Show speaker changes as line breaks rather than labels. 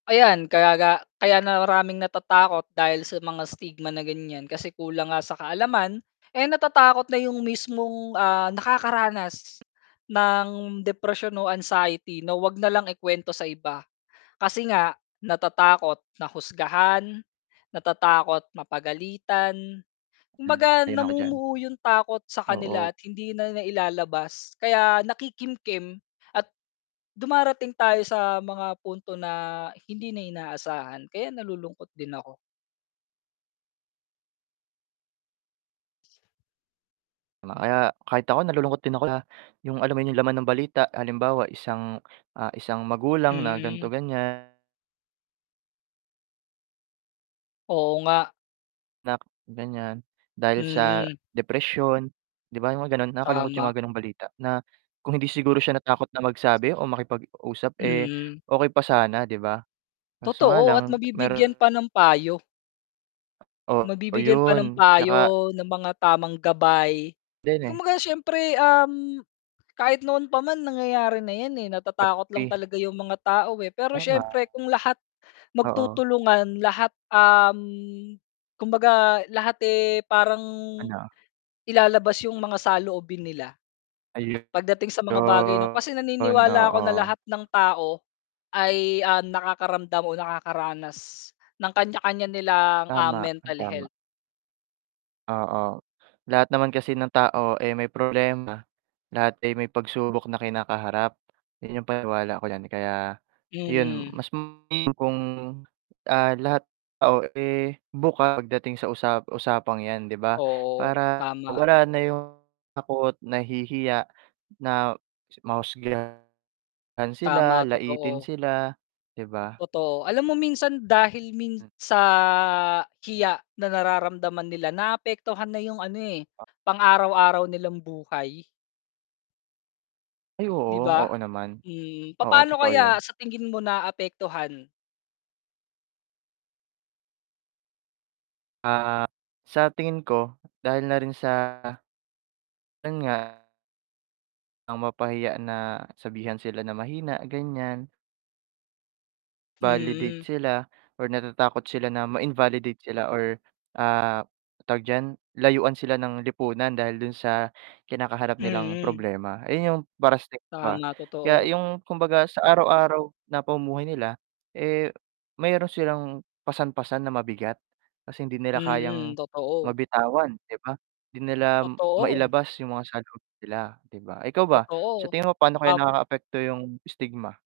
Ayan, kaya ga kaya maraming natatakot dahil sa mga stigma na ganyan, kasi kulang nga sa kaalaman, eh, natatakot na yung mismong, ah, nakakaranas ng depresyon o anxiety na 'wag nalang ikwento sa iba. Kasi nga natatakot na husgahan, natatakot mapagalitan.
Hmm,
Kumbaga
sang-ayon ako diyan.
namumuo yung takot sa kanila
Oo.
at hindi na nailalabas, kaya nakikimkim at dumarating tayo sa mga punto na hindi na inaasahan, kaya nalulungkot din ako.
Ma kaya kahit ako nalulungkot na yung alam mo yun yung laman ng balita halimbawa isang ah, isang magulang na ganito,
Mm.
ganyan.
Oo nga.
Nak ganyan. Dahil sa,
Mm.
depresyon, 'di ba yung ganon nakakalungkot yung
Tama.
mga ganong balita, na kung hindi siguro siya natakot na magsabi o makipag-usap eh,
Mm.
okey pa sana 'di ba? Kaso nga
Totoo at
lang
mabibigyan
mer
pa ng payo.
O,
Mabibigyan pa ng
ayun, 'tsaka
payo, ng mga tamang gabay.
Din eh.
Kumbaga siyempre, um, kahit noon pa man nangyayari na yan eh, natatakot lang
Api.
talaga yung mga tao eh, pero
Tama.
siyempre kung lahat
Oo.
magtutulungan lahat, um, kumbaga lahat eh, parang
Ano?
ilalabas yung mga saloobin nila,
Ayon,
pagdating sa mga bagay nung kasi naniniwala ako na
oo.
lahat ng tao, ay, ah, nakakaramdam o nakakaranas ng kanya-kanya nilang, ah,
Tama,
mental
tama.
health.
Oo, lahat naman kasi ng tao ay may problema, lahat ay may pagsubok na kinakaharap, yun yung paniwala ako diyan kaya, yun
Mm.
mas [unintelligible] kung, ah, lahat oh, eh bukas pagdating sa usa usapang yan 'di ba?
Oo,
Para
tama.
wala na yung takot nahihiya na mahusgahan sila,
Tama,
laitin
totoo.
sila 'di ba?
Totoo. Alam mo minsan dahil min
Hmm.
sa hiya na nararamdaman nila, naapektuhan na yung ano eh,
A
pang araw-araw nilang buhay.
Ay
'Di
oo,
ba?
oo naman.
Mhm.
Oo,
Papaano
totoo
kaya
yun.
sa tingin mo naapektuhan?
Ah, sa tingin ko dahil na rin sa, yun nga ang mapahiya na, sabihan sila na mahina, ganyan. Validate
Mhm.
sila or natatakot sila na ma-invalidate sila or, ah, tawag diyan, layuan sila ng lipunan dahil dun sa kinakaharap nilang
Mhm.
problema. Ayun yung para sa iba.
Tama,
Kaya
totoo.
yung kumbaga sa araw-araw na pamumuhay nila, eh meron silang pasan-pasan na mabigat, kasi hindi nila kayang
Mm, totoo.
mabitawan, 'di ba? Hindi nila
Totoo.
mailabas yung mga saloobin nila 'di ba? Ikaw ba? Sa
Totoo,
tingin mo, paano kaya
tap
nakakaapekto yung stigma?